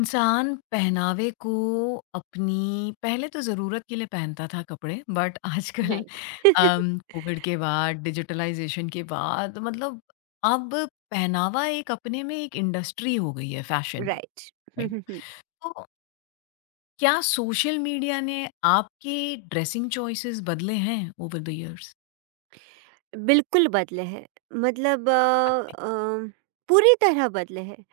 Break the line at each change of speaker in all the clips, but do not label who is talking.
इंसान पहनावे को अपनी पहले तो ज़रूरत के लिए पहनता था कपड़े, बट आजकल
राइट।
कोविड के बाद, डिजिटलाइजेशन के बाद, मतलब अब पहनावा एक अपने में एक इंडस्ट्री हो गई है, fashion.
Right. Hmm,
right.
Hmm, hmm.
तो क्या सोशल मीडिया ने आपके ड्रेसिंग चॉइसेस बदले हैं ओवर द इयर्स?
बिल्कुल बदले हैं। मतलब अ, पूरी तरह बदले हैं।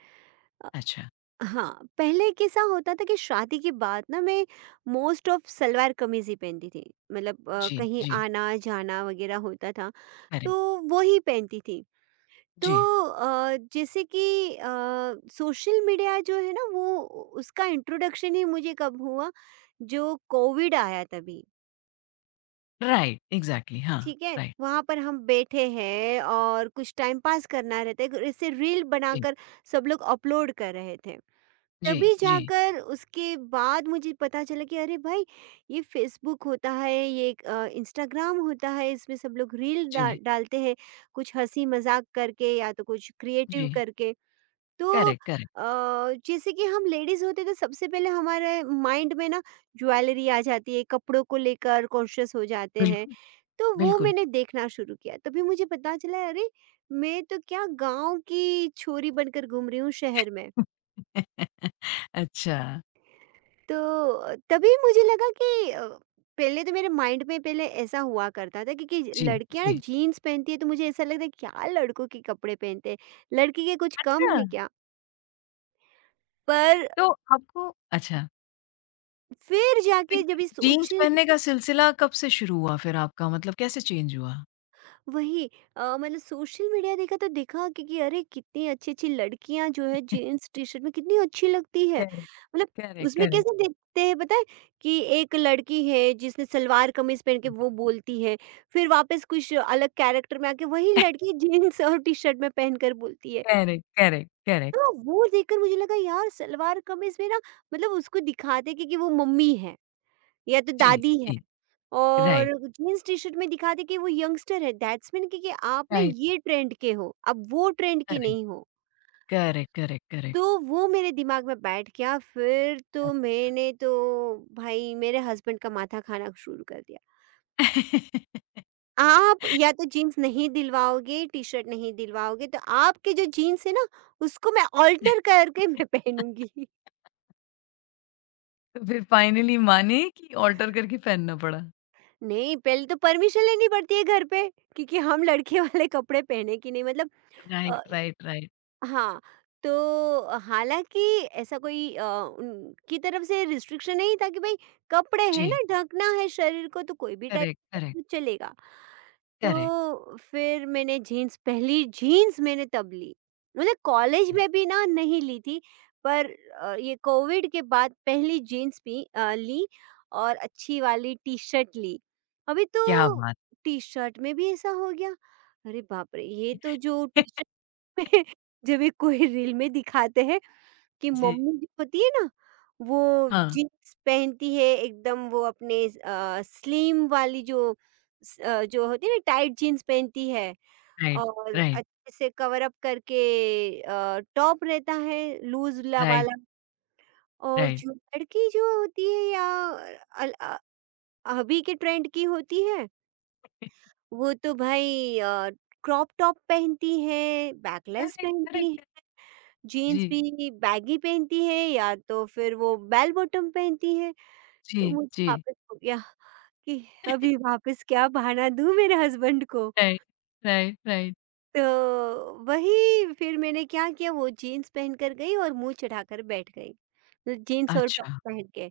अ,
अच्छा।
हाँ। पहले कैसा होता था कि शादी के बाद ना मैं मोस्ट ऑफ सलवार कमीज ही पहनती थी। मतलब
जी,
कहीं
जी।
आना जाना वगैरह होता था
करेक्ट।
तो वो ही पहनती थी। तो
जी।
जैसे कि सोशल मीडिया जो है ना वो उसका इंट्रोडक्शन ही मुझे कब हुआ, जो कोविड आया तभी।
राइट, एग्जैक्टली, हाँ।
ठीक है,
राइट।
वहां पर हम बैठे हैं और कुछ टाइम पास करना रहता है, ऐसे रील
जी,
बनाकर सब लोग अपलोड कर रहे थे।
जी,
तभी
जी,
जाकर उसके बाद मुझे पता चला कि अरे भाई, ये फेसबुक होता है, ये एक, इंस्टाग्राम होता है, इसमें सब लोग रील
जी,
डालते हैं, कुछ हंसी मजाक करके या तो कुछ क्रिएटिव
जी।
करके। तो
करेक्ट, करेक्ट।
अ, जैसे कि हम लेडीज होते तो सबसे पहले हमारे माइंड में ना ज्वेलरी आ जाती है, कपड़ों को लेकर कॉन्शियस हो जाते हैं।
बिल्कुल,
तो वो
बिल्कुल।
मैंने देखना शुरू किया, तभी मुझे पता चला अरे, मैं तो क्या गांव की छोरी बनकर घूम रही हूँ शहर में।
अच्छा,
तो तभी मुझे लगा कि पहले तो मेरे माइंड में पहले ऐसा हुआ करता था, क्योंकि
जी,
लड़कियां ना
जी।
जीन्स पहनती है तो मुझे ऐसा लगता है क्या लड़कों के कपड़े पहनते हैं, लड़की के कुछ कम
अच्छा,
है क्या। पर
तो आपको अच्छा,
फिर
तो
जाके
ये
जब ये
जीन्स
सोशल,
पहनने का सिलसिला कब से शुरू हुआ फिर आपका? मतलब कैसे चेंज हुआ?
वही मतलब सोशल मीडिया देखा तो देखा कि, अरे कितनी अच्छी अच्छी लड़कियां जो है जीन्स टी शर्ट में कितनी अच्छी लगती है।
करेक्ट,
मतलब
करेक्ट,
उसमें
करेक्ट।
कैसे देखते हैं पता है, कि एक लड़की है जिसने सलवार कमीज पहन के वो बोलती है, फिर वापस कुछ अलग कैरेक्टर में आके वही लड़की जीन्स और टी शर्ट में पहनकर बोलती है।
Correct, correct, correct.
तो वो देखकर मुझे लगा यार सलवार कमीज में ना, मतलब उसको दिखाते कि, वो मम्मी है या तो
जी,
दादी है,
जी। राइट,
और जीन्स टी-शर्ट में दिखाते कि वो यंगस्टर है। दैट्स मीन कि, आप ना
राइट,
ये ट्रेंड के हो, आप वो ट्रेंड के
करेक्ट,
नहीं हो।
Correct, correct, correct.
तो वो मेरे दिमाग में बैठ गया, फिर तो मैंने तो भाई मेरे हस्बैंड का माथा खाना शुरू कर दिया। आप या तो जीन्स नहीं दिलवाओगे, टी-शर्ट नहीं दिलवाओगे, तो आपके जो जीन्स है ना उसको मैं अल्टर करके मैं
अच
पहनूँगी।
तो फिर फाइनली माने कि ऑल्टर करके पहनना पड़ा?
नहीं, पहले तो परमिशन लेनी पड़ती है घर पे, क्योंकि हम लड़के वाले कपड़े पहने की नहीं, मतलब अ
राइट, राइट, राइट।
हाँ, तो हालाँकि ऐसा कोई उनकी तरफ से रिस्ट्रिक्शन नहीं था कि भई कपड़े हैं
जी,
ना, ढकना है शरीर को, तो कोई भी टाइप
करेक्ट, करेक्ट,
का चलेगा।
करेक्ट,
तो फिर मैंने जीन्स, पहली जीन्स मैंने तब ली। मतलब कॉलेज
राइट।
में भी ना नहीं ली थी, पर ये कोविड के बाद पहली जीन्स भी ली, और अच्छी वाली टी-शर्ट ली। अभी
क्या
तो
बात!
टी-शर्ट में भी ऐसा हो गया। अरे बाप रे! ये तो जो टी-शर्ट जब ये कोई रील में दिखाते हैं कि
जी।
मम्मी जो होती है ना, वो
हाँ,
जीन्स पहनती है, एकदम वो अपने स्लिम वाली जो जो होती है ना, टाइट जीन्स पहनती है
राइट,
और
राइट,
अच्छे से कवर अप करके टॉप रहता है, लूज ला
राइट,
वाला। और जो लड़की जो होती है या अल- अ- अभी के ट्रेंड की होती है,
राइट।
वो तो भाई क्रॉप टॉप पहनती है, बैकलेस
करेक्ट,
पहनती,
करेक्ट।
जीन्स
जी,
भी बैगी पहनती है या तो फिर वो बेल बॉटम पहनती है।
जी,
तो मुझे
जी।
वापस हो गया कि अभी वापस क्या बहाना दूँ मेरे हस्बैंड को।
Right, right, right.
तो वही फिर मैंने क्या किया, वो जीन्स पहन कर गई और मुँह चढ़ाकर बैठ गई, तो जीन्स और टॉप
अच्छा।
पहन के।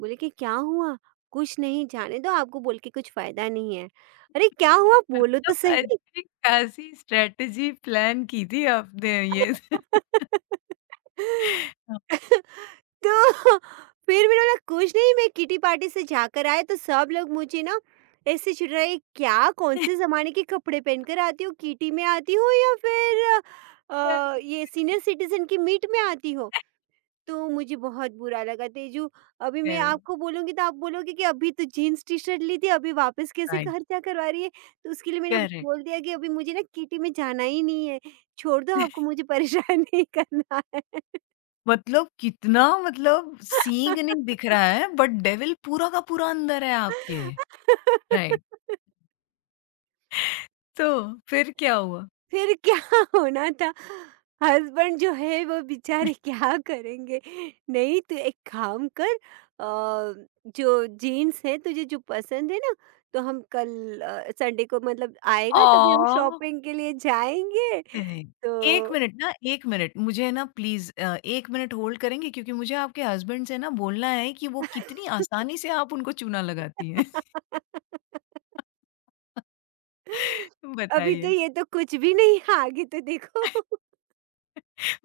बोले कि क्या हुआ? कुछ नहीं, जाने दो, आपको बोल के कुछ फ़ायदा नहीं है। अरे क्या हुआ, बोलो तो
मतलब
सही।
अच्छी-खासी स्ट्रैटेजी प्लान की थी आपने ये। हाँ।
तो फिर मैंने बोला कुछ नहीं, मैं किटी पार्टी से जाकर आए तो सब लोग मुझे ना ऐसे चिढ़ रहे, क्या कौन से जमाने के कपड़े पहनकर आती हो, किटी में आती हो या फिर
करेक्ट,
ये सीनियर सिटीजन की मीट में आती हो। तो मुझे बहुत बुरा लगा तेजू। अभी मैं
करेक्ट,
आपको बोलूँगी तो आप बोलोगे कि अभी तो जीन्स टी-शर्ट ली थी, अभी वापस कैसे
राइट।
खर्चा करवा रही है? तो उसके लिए मैंने
करेक्ट।
बोल दिया कि अभी मुझे ना किटी में जाना ही नहीं है। छोड़ दो आपको, मुझे परेशान नहीं करना
मतलब कितना, मतलब सींग नहीं दिख
है।
रहा है बट डेविल पूरा का पूरा अंदर है आपके। राइट। तो फिर क्या हुआ?
फिर क्या होना था? हस्बैंड जो है वो बेचारे क्या करेंगे? नहीं तो एक काम कर, अ, जो जीन्स है तुझे जो पसंद है ना, तो हम कल संडे को मतलब आएगा तभी हम
ओ
शॉपिंग के लिए जाएँगे।
नहीं,
तो
1 मिनट ना, 1 मिनट मुझे ना, प्लीज़ 1 मिनट होल्ड करेंगे? क्योंकि मुझे आपके हस्बैंड से ना बोलना है कि वो कितनी आसानी से आप उनको चूना लगाती हैं।
अभी तो
बताइए,
ये तो कुछ भी नहीं है, आगे तो देखो।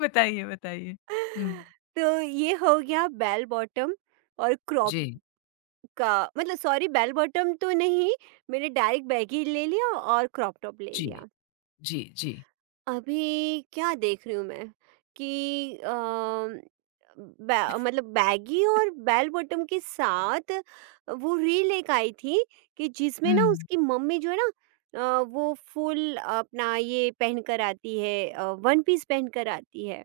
बताइए, बताइए। हुँ।
तो ये हो गया बेल बॉटम और क्रॉप
जी,
का, मतलब सॉरी बेल बॉटम तो नहीं, मैंने डायरेक्ट बैगी ले लिया और क्रॉप टॉप ले
जी,
लिया।
जी, जी।
अभी क्या देख रही हूँ मैं कि बै मतलब बैगी और बेल बॉटम के साथ वो रील एक आई थी कि जिसमें ना
हुँ,
उसकी मम्मी जो है ना वो फुल अपना ये पहन कर आती है, वन पीस पहन कर आती है।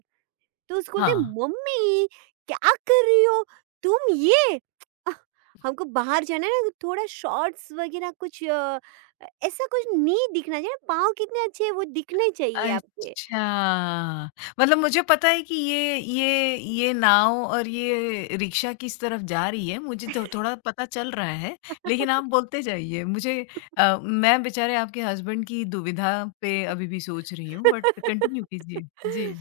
तो उसको बोलते
हाँ।
मम्मी, क्या कर रही हो तुम ये आह, हमको बाहर जाना है ना, थोड़ा शॉर्ट्स वगैरह कुछ ऐसा कुछ नहीं दिखना चाहिए, पाँव कितने अच्छे हैं, वो दिखने चाहिए आपके।
अच्छा, मतलब मुझे पता है कि ये नाव और ये रिक्शा किस तरफ जा रही है, मुझे तो थोड़ा पता चल रहा है, लेकिन आप बोलते जाइए। मैं बेचारे आपके हस्बैंड की दुविधा पे अभी भी सोच रही हूँ, बट कंटिन्यू कीजिए। जी।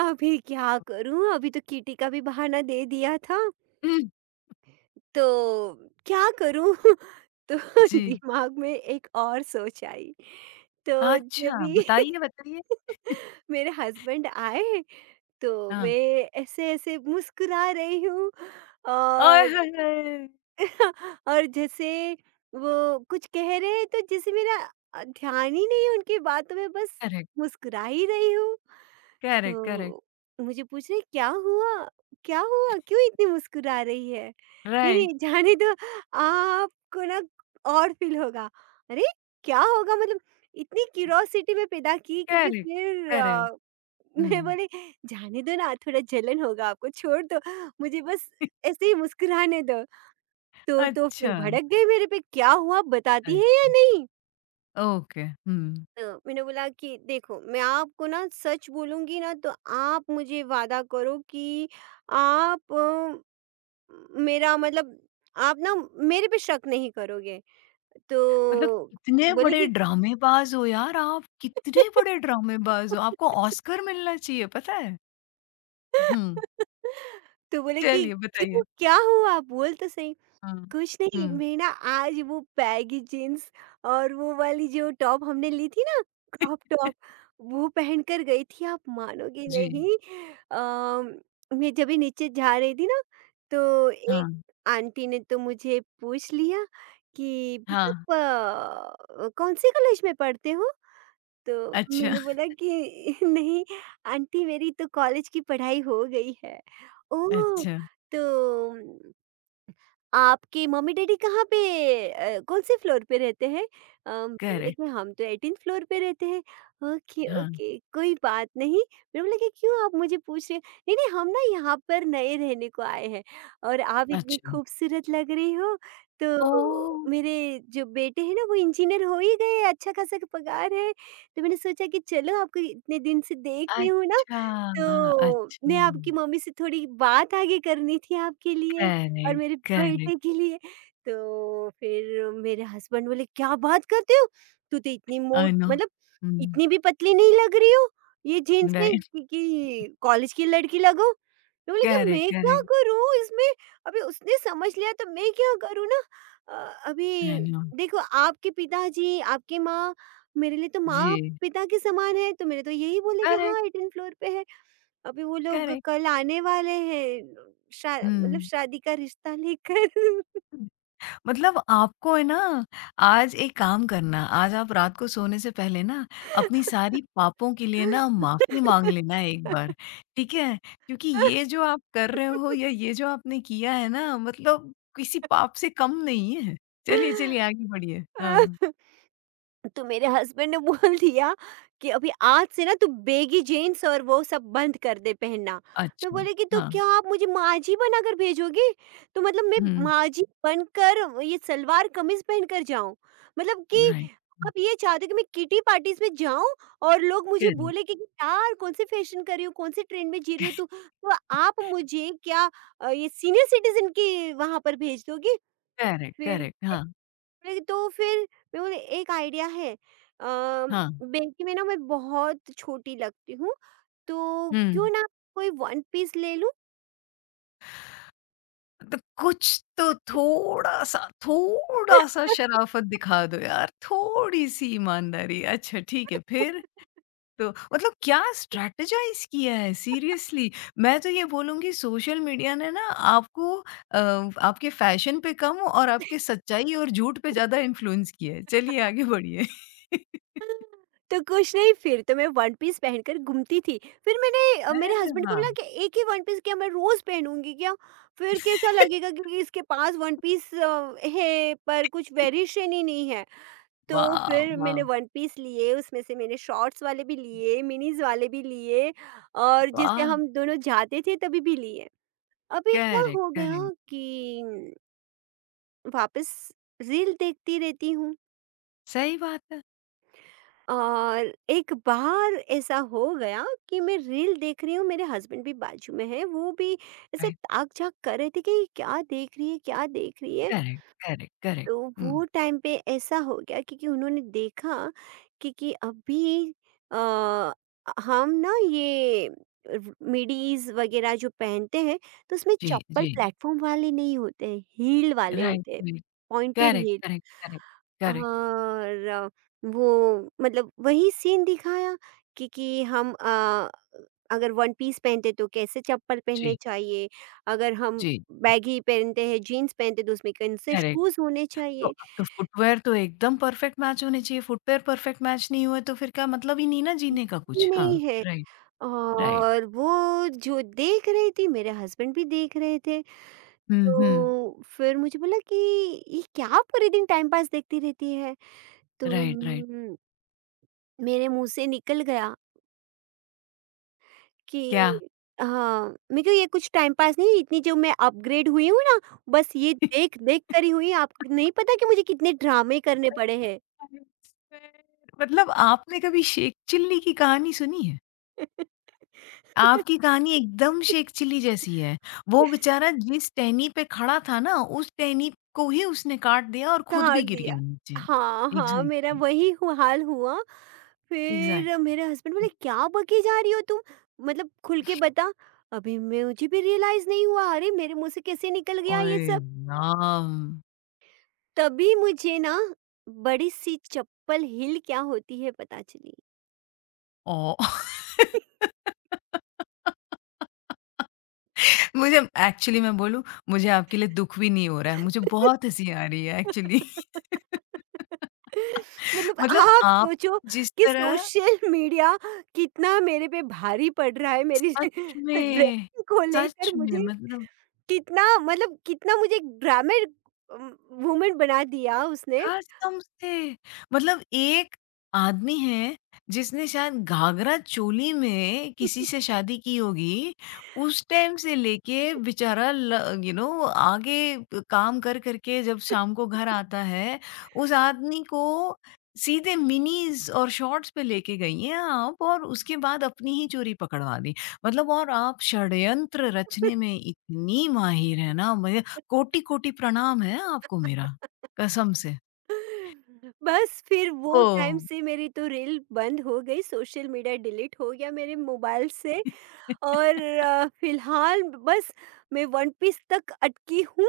अभी क्या करूं, अभी तो किटी का भी बहाना दे दिया था,
हुँ,
तो क्या करूं। तो
जी।
दिमाग में एक और सोच आई। तो जब
अच्छा,
भी
बताइए, बताइए।
मेरे हस्बैंड आए तो
हाँ।
मैं ऐसे-ऐसे मुस्कुरा रही हूँ,
आय
और
हाय हाय!
और जैसे वो कुछ कह रहे हैं तो जैसे मेरा ध्यान ही नहीं है उनकी बातों में, बस
करेक्ट,
मुस्कुरा ही रही हूँ।
Correct, correct.
तो मुझे पूछ रही क्या हुआ? क्या हुआ? क्यों इतनी मुस्कुरा रही है? नहीं,
राइट,
नहीं, जाने दो, आपको ना और फ़ील होगा। अरे! क्या होगा मतलब, इतनी क्यूरोसिटी मैं पैदा की कि
करेक्ट,
फिर
करेक्ट। हुँ।
मैं बोली जाने दो ना, थोड़ा जलन होगा आपको, छोड़ दो, मुझे बस ऐसे ही मुस्कुराने दो। तो
अच्छा,
फिर भड़क गई मेरे पे, क्या हुआ बताती है या
अच्छा।
नहीं?
ओके, हुँ।
तो मैंने बोला कि देखो मैं आपको ना सच बोलूंगी ना, तो आप मुझे वादा करो कि आप मेरा मतलब आप ना मेरे पे शक नहीं करोगे। तो
मतलब कितने
बोले
बड़े
कि
ड्रामेबाज़ हो यार आप, कितने बड़े ड्रामेबाज़ हो, आपको ऑस्कर मिलना चाहिए पता है? हुँ,
तो बोले कि
चलिए
क्यों
बताइए।
क्या हुआ, बोल तो सही।
हाँ,
कुछ नहीं,
हुँ।
मैं ना आज वो बैगी जीन्स और वो वाली जो टॉप हमने ली थी ना, क्रॉप टॉप, वो पहन कर गई थी, आप मानोगे
जी,
नहीं। अम, मैं जब भी नीचे जा रही थी ना, तो एक
हाँ,
आंटी ने तो मुझे पूछ लिया कि
हाँ,
"बेटा, आप कौन से कॉलेज में पढ़ते हो।" तो
अच्छा,
मैंने बोला कि नहीं आंटी, मेरी तो कॉलेज की पढ़ाई हो गई है। ओ,
अच्छा,
तो आपके मम्मी डैडी कहाँ पे कौन-से फ्लोर पे रहते हैं? मैंने बोला
करेक्ट,
कि हम तो 18th फ्लोर पे रहते हैं। ओके,
हाँ,
ओके, कोई बात नहीं। मैंने बोला कि क्यों आप मुझे पूछ रहे हैं? नहीं, नहीं, हम ना यहाँ पर नए रहने को आए हैं और आप इतनी
अच्छा।
खूबसूरत लग रही हो,
ओह!
तो मेरे जो बेटे हैं ना वो इंजीनियर हो ही गए हैं, अच्छा खासा पगार है। तो मैंने सोचा कि चलो आपको इतने दिन से देख रही हूँ ना,
अच्छा,
तो
अच्छा,
मैं आपकी मम्मी से थोड़ी बात आगे करनी थी आपके लिए और
करेक्ट,
मेरे
करेक्ट,
बेटे के लिए। तो फिर मेरे हस्बैंड बोले, "क्या बात करते हो? तू तो इतनी
आई
मोट
नो।
मतलब
हुँ,
इतनी भी पतली नहीं लग रही हो, ये जीन्स में
राइट,
कि कॉलेज की लड़की लगो।" मैं बोली कि
करेक्ट,
मैं क्या
करेक्ट,
करूँ इसमें? अभी उसने समझ लिया तो मैं क्या करूँ ना? अभी
आई नो।
देखो आपके पिताजी, आपकी माँ मेरे लिए तो
जी,
माँ-पिता के समान है, तो मेरे तो यही बोले कि हाँ
करेक्ट,
18 फ्लोर पे है। अभी वो लोग
करेक्ट,
कल आने वाले हैं शा मतलब
हुँ।
शादी का रिश्ता लेकर।
मतलब आपको है ना, आज एक काम करना, आज आप रात को सोने से पहले ना अपनी सारी पापों के लिए ना माफ़ी माँग लेना एक बार, ठीक है? क्योंकि ये जो आप कर रहे हो या ये जो आपने किया है ना, मतलब किसी पाप से कम नहीं है। चलिए, चलिए आगे बढ़िए। हाँ,
तो मेरे हस्बैंड ने बोल दिया कि अभी आज से ना तू बेगी जीन्स और वो सब बंद कर दे पहनना। मैं
अच्छा,
बोले कि तो
हाँ,
क्या आप मुझे माजी बनाकर भेजोगे, तो मतलब मैं
हुँ,
माजी बनकर ये सलवार कमीज पहनकर जाऊं, मतलब कि
राइट, हुँ,
आप ये चाहते हो कि मैं किटी पार्टीज में जाऊं और लोग मुझे
करेक्ट,
बोले कि यार कौन से फैशन कर रही हो कौन से ट्रेंड में जी रही हो तू, तो आप मुझे क्या ये सीनियर सिटीजन की वहां पर भेज दोगे।
करेक्ट,
फिर
करेक्ट, हाँ,
अरे तो फिर मैं बोली एक आइडिया है।
हाँ,
बेटी में ना मैं बहुत छोटी लगती हूँ, तो क्यों
हुँ।
ना कोई वन पीस ले लूं।
तो कुछ तो थोड़ा-सा, थोड़ा-सा शराफ़त दिखा दो यार, थोड़ी-सी ईमानदारी। अच्छा, ठीक है, फिर? तो मतलब क्या स्ट्रैटेजाइज़ किया है सीरियसली। मैं तो ये बोलूँगी सोशल मीडिया ने ना आपको अ, आपके फ़ैशन पे कम और आपके सच्चाई और झूठ पे ज़्यादा इन्फ्लुएंस किया है। चलिए आगे बढ़िए।
तो कुछ नहीं, फिर तो मैं वन पीस पहनकर घूमती थी। फिर मैंने मेरे
अरे
हस्बैंड को
वाह!
बोला कि एक ही वन पीस क्या मैं रोज पहनूंगी क्या, फिर कैसा लगेगा, क्योंकि इसके पास वन पीस है पर कुछ वेरिएशन ही नहीं है। तो
वाह,
फिर मैंने
वाह,
वन पीस लिए, उसमें से मैंने शॉर्ट्स वाले भी लिए, मिनीज़ वाले भी लिए, और जैसे
वाह!
हम दोनों जाते थे तभी भी लिए। अभी क्या
करेक्ट,
हो गया
करेक्ट।
कि वापस रील देखती रहती हूँ,
सही बात है।
और एक बार ऐसा हो गया कि मैं रील देख रही हूँ, मेरे हस्बैंड भी बाजू में हैं, वो भी ऐसे
राइट,
ताक-झाँक कर रहे थे कि क्या देख रही है, क्या देख रही है?
Correct, correct, correct.
तो
हुँ,
वो टाइम पे ऐसा हो गया क्योंकि उन्होंने देखा कि अभी अ, हम ना ये मिडीज वगैरह जो पहनते हैं, तो उसमें
जी,
चप्पल
जी।
प्लेटफॉर्म वाले नहीं होते हैं, हील वाले
राइट,
होते हैं,
right.
Pointed
correct,
heel,
correct, correct, correct.
और वो मतलब वही सीन दिखाया कि हम अगर वन पीस पहनते तो कैसे चप्पल पहनने
जी,
चाहिए, अगर हम
जी, जी।
बैगी पहनते हैं जीन्स पहनते तो उसमें कौन से
करेक्ट।
शूज होने
तो
चाहिए
अब तो फुटवियर तो एकदम परफेक्ट मैच होने चाहिए, फुटवियर परफेक्ट मैच नहीं हुए तो फिर क्या, मतलब ही नहीं ना जीने का
भी
कुछ। हाँ,
नहीं है,
राइट, राइट।
और वो जो देख रही थी मेरे हस्बैंड भी देख रहे थे।
हुँ, हुँ।
तो फिर मुझे बोला कि ये क्या पूरे दिन टाइम पास देखती रहती है। तो
राइट, राइट।
मेरे मुंह से निकल गया कि
क्या?
हाँ मेरे को ये कुछ टाइम पास नहीं, इतनी जो मैं अपग्रेड हुई हूँ ना बस ये देख देख कर ही हुई, आपको नहीं पता कि मुझे कितने ड्रामे करने पड़े हैं।
मतलब आपने कभी शेख चिल्ली की कहानी सुनी है? आपकी कहानी एकदम शेख चिल्ली जैसी है। वो बेचारा जिस टहनी पे खड़ा था ना, उस टहनी को ही उसने काट दिया और खुद भी
काट
गिर
दिया।
गया नीचे।
हाँ, हाँ, मेरा
एग्ज़ैक्टली।
वही हु हाल हुआ। फिर
एग्ज़ैक्टली।
मेरे हस्बैंड बोले, "क्या बकी जा रही हो तुम? मतलब खुल के बता।" अभी मुझे भी रियलाइज़ नहीं हुआ, अरे! मेरे मुँह से कैसे निकल गया ये
ओए
सब?
राम!
तभी मुझे ना बड़ी सी चप्पल हील क्या होती है पता चली।
ओह! मुझे, एक्चुअली मैं बोलूँ, मुझे आपके लिए दुःख भी नहीं हो रहा है, मुझे बहुत हँसी आ रही है एक्चुअली।
मतलब
मतलब
आप
आप
सोचो
जिस
कि
तरह,
सोशल मीडिया कितना मेरे पे भारी पड़ रहा है, मेरी
सच में,
ड्रेसिंग को लेकर
सच में
मुझे
मतलब
कितना मतलब कितना मुझे एक अम, वूमेन बना दिया उसने।
कस्टम से, मतलब एक आदमी है जिसने शायद घाघरा चोली में किसी से शादी की होगी, उस टाइम से लेके बेचारा, यू नो, आगे काम कर करके जब शाम को घर आता है, उस आदमी को सीधे मिनीज और शॉर्ट्स पे लेके गई हैं आप, और उसके बाद अपनी ही चोरी पकड़वा दी। मतलब और आप षड्यंत्र रचने में इतनी माहिर है ना, मुझे कोटि कोटि प्रणाम है आपको मेरा, कसम से।
बस फिर वो
ओह!
टाइम से मेरी तो रील बंद हो गई, सोशल मीडिया डिलीट हो गया मेरे मोबाइल से, और फिलहाल बस मैं वन पीस तक अटकी हूँ,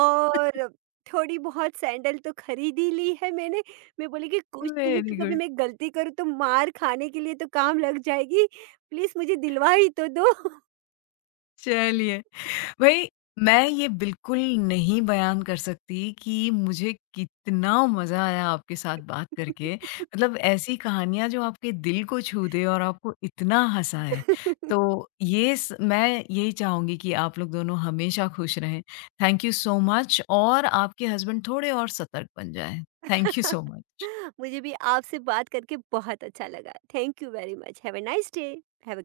और थोड़ी बहुत सैंडल तो खरीद ही ली है मैंने। मैं बोली कि कुछ नहीं तो
वेरी
कभी
गुड।
मैं गलती करूँ तो मार खाने के लिए तो काम लग जाएगी, प्लीज़ मुझे दिलवा ही तो दो।
चलिए, भई मैं ये बिल्कुल नहीं बयान कर सकती कि मुझे कितना मज़ा आया आपके साथ बात करके। मतलब ऐसी कहानियाँ जो आपके दिल को छू दे और आपको इतना हँसाए। तो ये स, मैं यही चाहूँगी कि आप लोग दोनों हमेशा खुश रहें। थैंक यू सो मच, और आपके हस्बैंड थोड़े और सतर्क बन जाएँ। Thank you so much.
मुझे भी आपसे बात करके बहुत अच्छा लगा। Thank you very much. Have a nice day. Have a